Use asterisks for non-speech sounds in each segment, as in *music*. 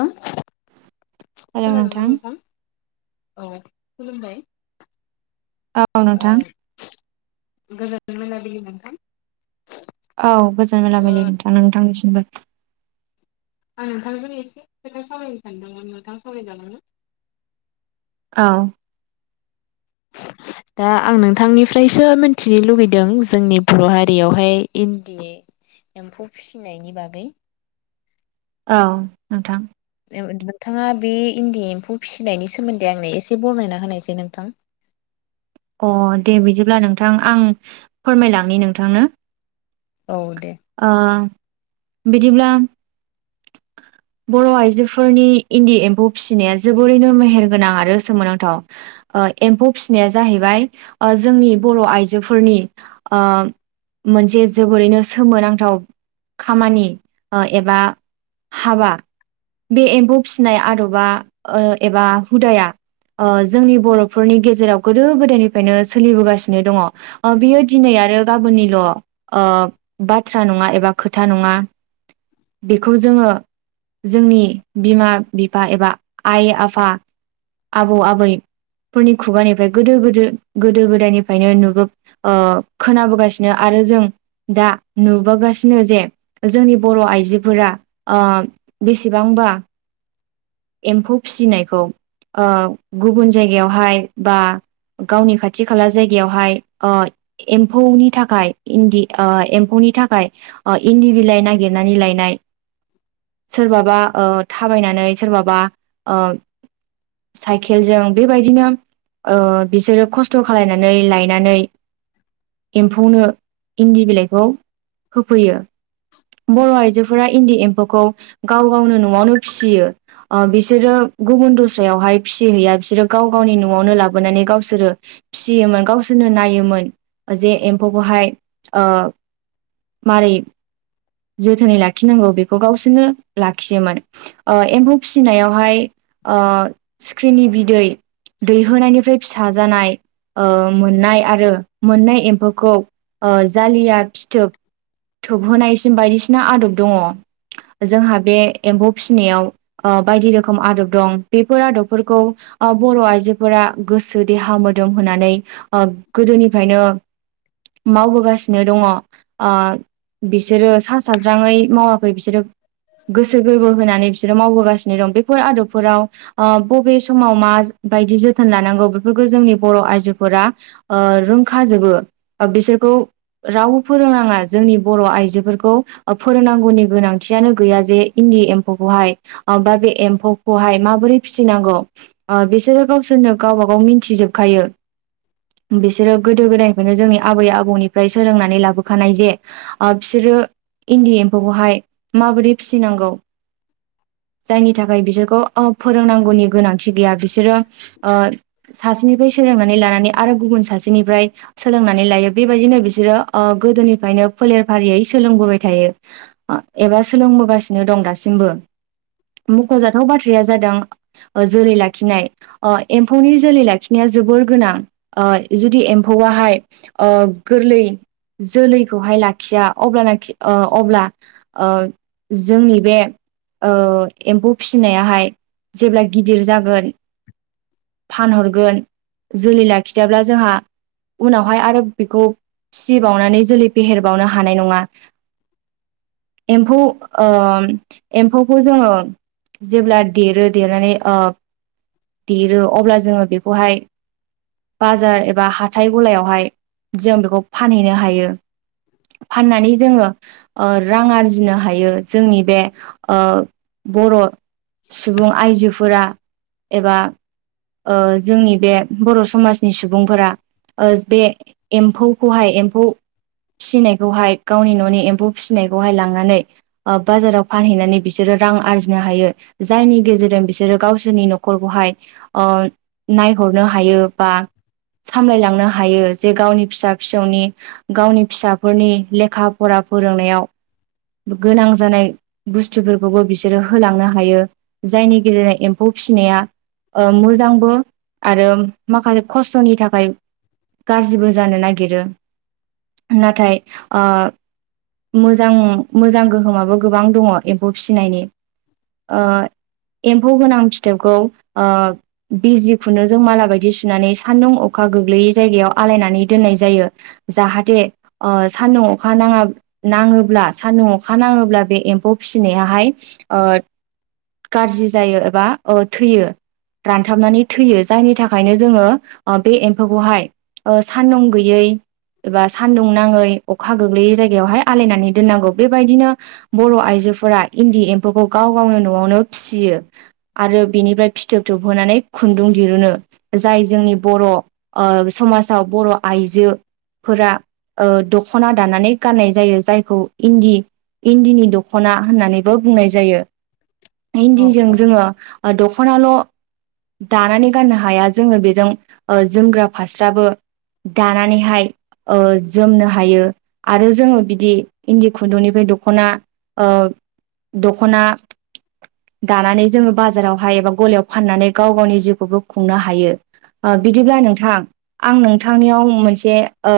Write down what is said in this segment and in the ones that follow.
खोनादोंना नोंथां औ खुलुमबाय औ ओ नोंथां गोजोन मोनाबिलि नोंथां औ गोजोन ओ मोनाबिलि नोंथां नोंथांनिसिमबो आं नोंथांजों एसे खोथा सावरायनो सानदोंमोन नोंथां सावरायजागोनना औ *unintelligible* *inaudible* दा आं नोंथांनिफ्रायसो मिथिनो लुुबैदों जोंनि बर' हारियावहाय इन्दि एम्फौ फिसिनायनि बागै औ नोंथां नोंथाङा बे इन्दि एम्फौ फिसिनायनि सोमोन्दै आंनो एसे बरनायना होनायसाय नोंथां अ दे बिदिब्ला नोंथां आं फोरमायलांनि नोंथांनो औ दे ओ बिदिब्ला *unintelligible* *inaudible* बर' आइजोफोरनि इन्दि एम्फौ फिसिनाया जोबोरैनो मेहेर गोनां आरो सोमोनांथाव ओ एम्फौ फिसिनाया जाहैबाय ओ जोंनि बर' आइजोफोरनि ओ मोनसे जोबोरैनो सोमोनांथाव खामानि ओ एबा हाबा बे एम्फौ फिसिनाय आदबा ओ एबा हुदाया ओ जोंनि बर'फोरनि गेजेराव गोदो गोदायनिफ्रायनो सोलिबोगासिनो दङ ओ बियो दिनै आरो गाबोननिल ओ बाथ्रा नङा एबा खोथा नङा बेखौ जोङो जोंनि बिमा बिफा एबा आइ आफा आबौ आबैफोरनि खुगानिफ्राय गोदो गोदो गोदो गोदायनिफ्रायनो नुबो ओ खोनाबोगासिनो आरो जों दा नुबोगासिनो जे जोंनि बर' आइजोफोरा ओ बेसेबां बा एम्फौ फिसिनायखौ ओ गुबुन जायगायावहाय बा गावनि खाथि खाला जायगायावहाय ओ एम्फौनि थाखाय इन्दि ओ एम्फौ नि थाखाय ओ इन्दि बिलाइ नागिरनानै लायनाय सोरबाबा ओ थाबायनानै सोरबाबा ओ साइकेलजों बेबायदिनो ओ बिसोरो खस्थ' खालायनानै लायनानै एम्फौनो इन्दि बिलाइखौ होफैयो बर' आइजोफोरा इन्दि एम्फौखौ गाव गावनो न'आवनो फिसियो ओ बिसोरो गुबुन दस्रायावहाय फिसिहैया बिसोरो गाव गावनि न'आवनो लाबोनानै गावसोरो फिसियोमोन गावसोरनो नायोमोन जे एम्फौखौहाय ओ मारै जोथोनै लाखिनांगौ बेखौ गावसोरनो लाखियोमोन ओ एम्फौ फिसिनायावहाय ओ सिख्रिनि बिदै दैहोनायनिफ्राय फिसा जानाय ओ मोननाय आरो मोननाय एम्फौखौ ओ जालिया फिथोब थोबहोनायस बायदिसिना आदब दङ जोंहा बे एम्फौ फिनायाव ओ बायदि रोखोम आदब दं। बेफोर आदबफोरखौ ओ बर' आइजोफोरा गोसो देहा मोदोम होननानै ओ गो दोनिफ्रायनो मावबोगासिनो दङ ओ बिस बिसोरो साहा साज्राङै मावाखै बिसोरो गोसो गोरबो होनानै फिस मावबोगासिनो दं बेफोर आदबफोराव ओ बबे समाव मा बायदि जोथोन लानांगौ बेफोरखौ जोंनि बर' आइजोफोरा ओ रोंखाजोबो बिसोरखौ रावबो फोरोंनाङा जोंनि बर' आइजो फोरखौ फोरोंनांगौनि गोनांथियानो गैया जे इन्दि एम्फौखौहाय ओ बा बे एम्फौ खौहाय माबोरै फिसिनांगौ ओ बिसोरो गावसोरनो गावबा गाव मिथिजोबखायो। बिसोरो गोदो गोदायनिफ्रायनो जोंनि आबै आबौनिफ्राय सोलोंनानै लाबोखानाय जे ओ फिसोरो इन्दि एम्फौखौहाय माबोरै फिसिनांगौ *inaudible* जायनि थाखाय बिसोरखौ औ फोरोंनांगौनि गोनांथि गैया बिसोरो ओ सासेनिफायसो सोलोंनानै लानानै आरो गुबुन सासेनिफ्राय सोलोंनानै लायो बेबायदिनो बिसोरो ओ गोदोनिफ्रायनो फोलेर फारियै सोलोंबोबाय थायो एबा सोलोंबोगासिनो दं दासिमबो। मख'जाथाव बाथ्राया जादों जोलै लाखिनाय ओ एम्फौनि जोलै लाखिनाया जोबोर गोनां ओ जुदि एम्फौआहाय ओ गो लै जोलैखौहाय लाखिया अब्लानाखि ओ अब्ला ओ जोंनि बे ओ एम्फौ फिनायाहाय जेब्ला गिदिर जागोन फानहरगोन जोलै लाखियाब्ला जोंहा उनावहाय आरो बेखौ फिसिबावनानै जोलै फेहेरबावनो हानाय नङा। एम्फौ ओम एम्फौखौ जोङो जेब्ला देरो देरनानै ओ देरो अब्ला जोङो बेखौहाय बाजार एबा हाथाय गलायावहाय जों बेखौ फानहैनो हायो फाननानै जोङो ओ रां आरजिनो हायो जोंनि बे ओ बर' सुबुं आइजोफोरा एबा ओ जोंनि बे बर' समाजनि सुबुंफोरा ओ बे एम्फौखौहाय एम्फौ फिसिनायखौहाय गावनि न'नि एम्फौ फिसिनायखौहाय लांनानै ओ बाजाराव फानहैनानै बिसोरो रां आरजिनो हायो जायनि गेजेरजों बिसोरो गावसोरनि न'खरखौहाय। ओ नायहरनो हायो बा सामलायलांनो हायो जे गावनि फिसा फिसौनि गावनि फिसाफोरनि लेखा फरा फोरोंनायाव गोनां जानाय बुस्थुफोरखौबो बिसोरो होलांनो हायो जायनि गेजेरजों एम्फौ फिसिनाया ओ मोजांबो आरो माखासे खस्थ'नि थाखाय गाज्रिबो जानो नागिरो नाथाय ओ मोजां मोजां गोहोमाबो गोबां दङ एम्फौ फिसिनायनि ओ एम्फौ गोनां फिथोबखौ ओ बिजि खुन्दुं जों माला बायदि सुनानै सान्दुं अखा गोग्लैयै जायगायाव आलायनानै दोननाय। जायो जाहाथे ओ सान्दुं अखा नाङा नाङोब्ला सान्दुं अखा नाङोब्ला ब्ला बे एम्फौ फिसिनायाहाय ओ गाज्रि जायो एबा ओ थैयो। रानथाबनानै थैयो जायनि थाखायनो जोङो ओ बे एम्फौखौहाय। ओ सान्दुं गैयै। एबा सानदुं नाङै अखा गोग्लैयै जायगायावहाय आलायनानै दोननांगौ बेबायदिनो बर' आइ जोफोरा इन्दि एम्फौखौ गाव गावनो न'आवनो फियो आरो बिनिफ्राय फि थोब थोबहोनानै खुन्दुं दिरुनो जाय जोंनि बर' ओ समाजाव बर' आइजो जो फोरा ओ दखना दानानै गाननाय जायो जायखौ इन्दि इन्दिनि दख'ना होननानैबो बुंनाय जायो। औ इन्दिजों औ जोङो ओ दख'नाल' दानानै गाननो हाया जोङो बेजों ओ जोमग्रा फास्राबो दानानैहाय ओ जोमनो हायो आरो जोङो बिदि इन्दि खुन्दुंनिफ्राय दख'ना ओ दख'ना दानानै जोङो बाजारावहाय एबा गलायाव फाननानै गाव गावनि जिउखौबो खुंनो हायो। ओ बिदिब्ला नोंथां आं नोंथांनियाव मोनसे ओ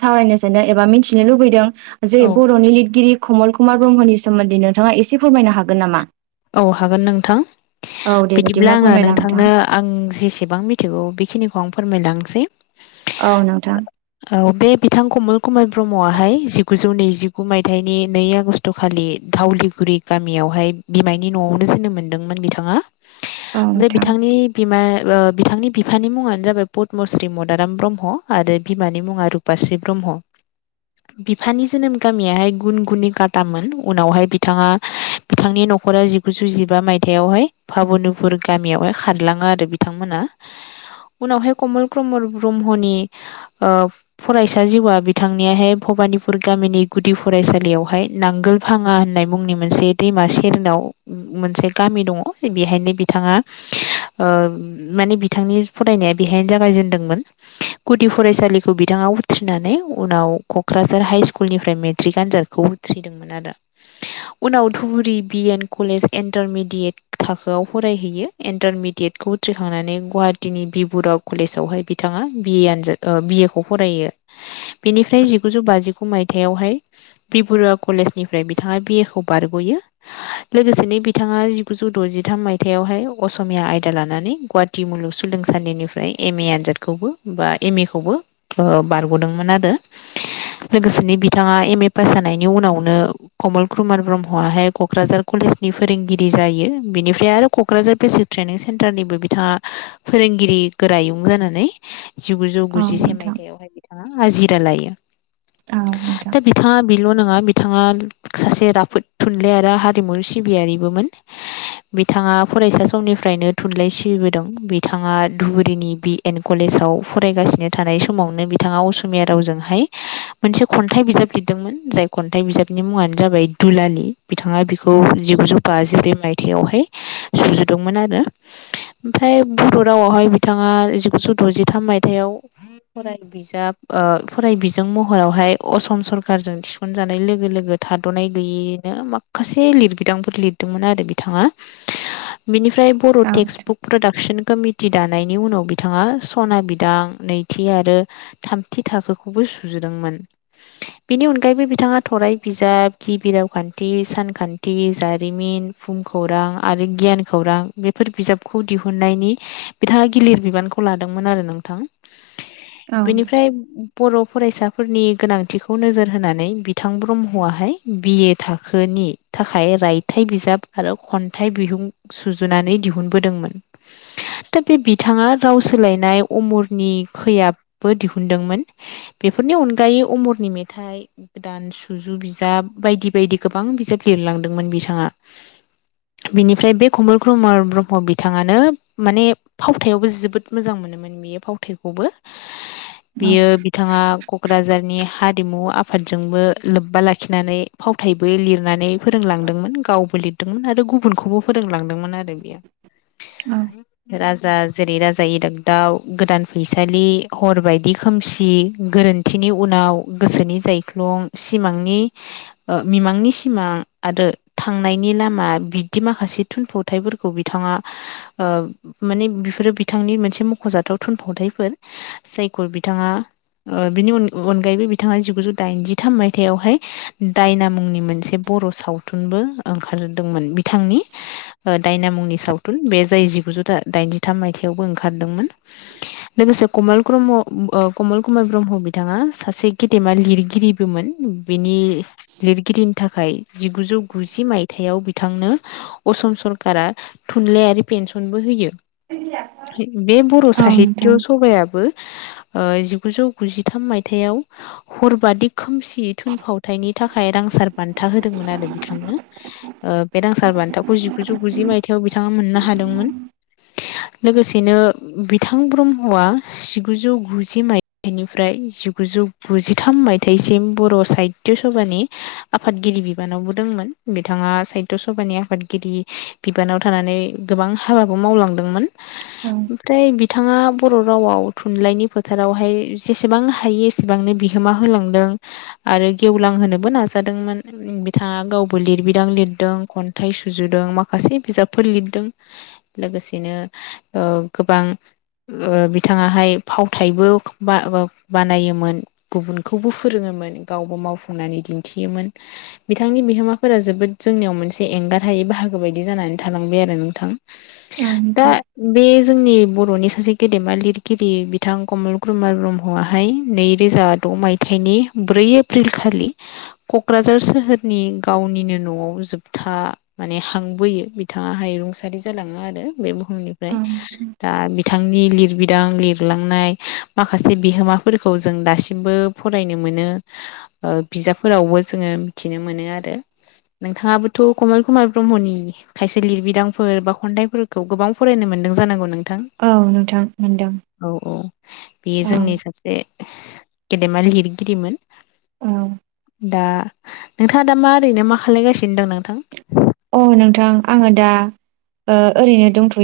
सावरायनो सो एबा मिथिनो लुबैदों। जे औ बर'नि लिरगिरि कमल कुमार ब्रह्मनि सोमोन्दै नोंथाङा एसे फोरमायनो हागोन नामा? औ हागोन नोंथां। औ दे बिदिब्ला आङो फोरमायलां नोंथां। नोंथांनो आं जेसेबां मिथिगौ बेखिनिखौ आं फोरमायलांसै। औ नोंथां औ बे बिथां कमल कुमार ब्रह्मआहाय जि गुजौ नैजिगु मायथाइनि नै आगष्ट खालि फावलिगुरि गामियावहाय बिमायनि न'आवनो जोनोम मोन्दोंमोन बिथाङा औ ओमफ्राय नोंथां बिथांनि बिमा ओ बिथांनि बिफानि मुङानो जाबाय पदमश्री मदाराम ब्रह्म आरो बिमानि मुङा रुपश्रि ब्रह म। बिफानि जोनोम गामियाहाय गुन गुननि गादामोन उनावहाय बिथाङा बिथांनि न' नख'रा जिगुजौ जिबा मायथायाइावहाय पाबुनुपुर गामियावहाय खारलाङो आरो बिथांमोना। उनावहाय कमल क्रमर ब्रह्मनि फरायसा जिउआ बिथांनियाहाय भ फानिपुर गामिनि गुदि फरायसालियावहाय नांगोल फाङा होननाय मुंनि मोनसे दैमासि हेरनाव मोनसे गामि दङ बेहायनो बिथाङा ओ माने बिथां बिथांनि फरायनाया बेहायनो जागायजेनदोंमोन गुदि फरायसालिखौ बिथाङा उथ्रिनानै उनाव क'क्राझार हाइ स्कुलनिफ्राय मेट्रिक आनजादखौ उथ्रिदोंमोन आरो उनाव धुबुरि बिएन कलेज इन्टारमिडियेट थाखोआव फरायहैयो इन्टारमिडियेटखौ उथ्रिखांनानै गवा वाटिनि बिबुरा कलेजावहाय बिथाङा बि ए आजाद ओ बिए खौ फरायो बिनिफ्राय जिगुजौ बाजिगु मायथाइयावहाय बिबुरुवा कलेजनिफ्राय बिथाङा बिए खौ बारग'यो। *unintelligible* लोगोसेनो बिथाङा जिगुजौ द'जिथाम मायथाइयावहाय असमिया आयदा लानानै गुवाहाटि मुलुग सोलों सानदिनिफ्राय एम ए आनजादखौबो बा एम ए खौबो ओ बारग'दोंमोन आरो। लोगोसेनो बिथाङा एम ए पास जानायनि उनावनो कमल क्रुमार ब्रह्मआहाय क'क्राझार कलेजनि फोरोंगिरि जायो बिनिफ्राय आरो क'क्राझार बेसिक ट्रेनिं सेन्टारनिबो बिथाङा फोरोंगिरि गोरायुं जानानै जिगुजौ औ गुजिसे नोंथां मायथाइयावहाय बिथाङा आजिरा लायो औ नोंथां दा बिथाङा बेल' नङा बिथाङा सासे राफोद थुन थुनलाइ आरो हारिमु सिबियारिबोमोन बिथाङा फरायसा समनिफ्रायनो थुनलाइ सिबिबोदों। दों बिथाङा धुबुरीनि बि एन कलेजाव फरायगासिनो थानाय समावनो बिथाङा असमिया राव जोंहाय मोनसे खन्थाइ बिजाब लिरदोंमोन जाय खन्थाइ बिजाबनि मुङानो जाबाय दुलालि। बिथाङा बिखौ जिगुजौ बाजिब्रै मायथाइयावहाय सुजुदोंमोन आरो ओमफ्राय फाय बर' रावावहाय बिथाङा जिगुजौ द'जिथाम मायथाइयाव फराय बिजाब ओ फराय बिजों महरावहाय असम सरखारजों थिसनजानाय लोगो लोगो थाद'नाय गैयैनो मा खासे लिरबिदांफोर लिरदोंमोन आरो बिथाङा बेनि ओमाय बर' औ टेक्स्स बुक प्रडाक्स कमिटि दानायनि उनाव बिथाङा सना बिदां नैथि आरो थामथि थाखोखौबो सुजुदोंमोन बेनि अनगायैबो बिथाङा थराय बिजाब गिबि रावखान्थि बि सानखान्थि जारिमिन फुं खौरां आरो गियान खौरां बेफोर बिजाबखौ दिहुन दिहुननायनि बिथाङा गिलिर बिबानखौ लादोंमोन आरो नोंथां। औ बेनिफ्राय बर' फरायसाफोरनि गोनांथिखौ नोजोर होनानै बिथां ब्रह्मआाहाय बि एड थाखोनि थाखाय रायथाइ बिजाब आरो खन्थाइ बिहुं सुजुनानै दिहुनबोदों मोन दा बे बिथाङा राव सोलायनाय अमरनि खैयाबबो दिहुनदों मोन बेफोरनि अनगायै अमरनि मेथाइ गोदान सुजु बिजाब बायदि बायदि गोबां बिजाब लिरलांदोंमोन बिथाङा। बिनिफ्राय बे कमल क्रमार ब्रह्म बिथाङानो माने फावथायावबो जोबोद मोजांमोन। नोमोन बेयो फावथायखौबो औ बेयो बिथाङा क'क्राझारनि हाद रिमु आफादजोंबो लोब्बा लाखिनानै फावथायबो लिरनानै फोरोंलांदोंमोन गावबो लिरदोंमोन आरो गुबुनखौबो फोरोंलांदोंमोन आरो बेयो। औ *inaudible* राजा जेरै राजा इरागदाव गोदान फैसालि हरबायदि खोमसि गोरोन्थिनि उनाव गोसोनि जायख्लं सिमांनि ओ मिमांनि सिमां आरो थांनायनि लामा बिदि माखासे थुनफावथायफोरखौ बिथाङा आ‌ ओ माने बिफोरो बिथांनि मोनसे मख'जाथाव थुनफावथायफोर जायखौ बिथाङा ओ बिनि अनगायैबो बिथाङा जिगुजौ दाइनजिथाम मायथायावहाय दायना मुंनि मोनसे बर' सावथुनबो ओंखारदोंमोन बिथांनि ओ दायना मुंनि सावथुन बे जाय जिगुजौ दाइनजिथाम मायथाइयावबो ओंखारदोंमोन। लोगोसे कमल क्रह्म ओ कमल कुमार ब्रह्म बिथाङा सासे गेदेमा लिरगिरिबोमोन। बिनि लिरगिरिनि थाख खाय जिगुजौ गुजि मायथाइयाव बिथांनो असम सरकारा थुनलाइयारि पेन्स सनबो होयो बे बर' औ नोंथां साहित्य सभायाबो ओ जिगुजौ गुजिथाम मायथाइाव हरबादि खोमसि थुनफावथायनि थाखाय रांसार बान्था होदोंमोन आरो बिथांनो ओ बे रांसार बान्थाखौ जिगुजौ गुजि मायथाइयाव बिथाङा मोननो हादोंमोन। लोगोसेनो बिथां ब्रह्मआ जिगुजौ गुजि मायथाइनिफ्राय जिगुजौ गुजिथाम मायथाइसिम बर' साहित्य स सभानि आफादगिरि बिबानावबो दंमोन बिथाङा साहित्य सभानि आफादगिरि बिबान नाव थानानै गोबां हाबाबो मावलांदोंमोन औ ओमफ्राय बि थाङा बर' रावाव थुनलाइनि फोथारावहाय जेसेबां हायो एसेबांनो बिहोमा होलांदों। आरो गेवलांहोनोबो नाजादोंमोन बिथाङा गावबो लिरबिदां लिरदों खन्थाइ सुजुदों माखास से बिजाबफोर लिरदों लोगोसेनो ओ गोबां ओ बिथाङाहाय फावथायबो बा ओ बानायोमोन गुबुनखौबो फोरोङो मोन गावबो माव फुंनानै दिन्थियोमोन बिथांनि बिहोमाफोरा जोबोद जोंनियाव मोनसे एंगारहायै बाहागो बायदि जाना नानै थालांबाय आरो नोंथां औ दा नोंथां बे जोंनि ब र'नि सासे गेदेमा लिरगिरि बिथां कमल क्रुमार ब्रह्म आहाय नैरोजा द' मायथाइनि नि ब्रै एप्रिल खालि क'क्राझार सोहोरनि गावनिनो न'आव जोबथा माने हांबोयो बिथाङाहाय रुंसारि जालाङो आरो बे बुहुमनिफ्राय औ दा बि थांनि लिरबिदां लिरलांनाय माखासे बिहोमाफोरखौ जों दासिमबो फरायनो मो मोनो ओ बिजाबफोरावबो जोङो मिथिनो मोनो आरो। नोंथाङाबोथ' कमल कुमार ब्रह्मनि खायसे लिरबिदांफोर बा खन्थाइफोरखौ गोबां फरायनो मोन न्दों जानांगौ नोंथां औ नोंथां मोनदों औ औ बियो औ जोंनि सासे गेदेमा लिरगिरिमोन। औ दा नोंथाङा दा मा ओरैनो मा खालायगासिनो दं नोंथां? अ नोंथां आङो दा ओ ओरैनो दंथ'यो।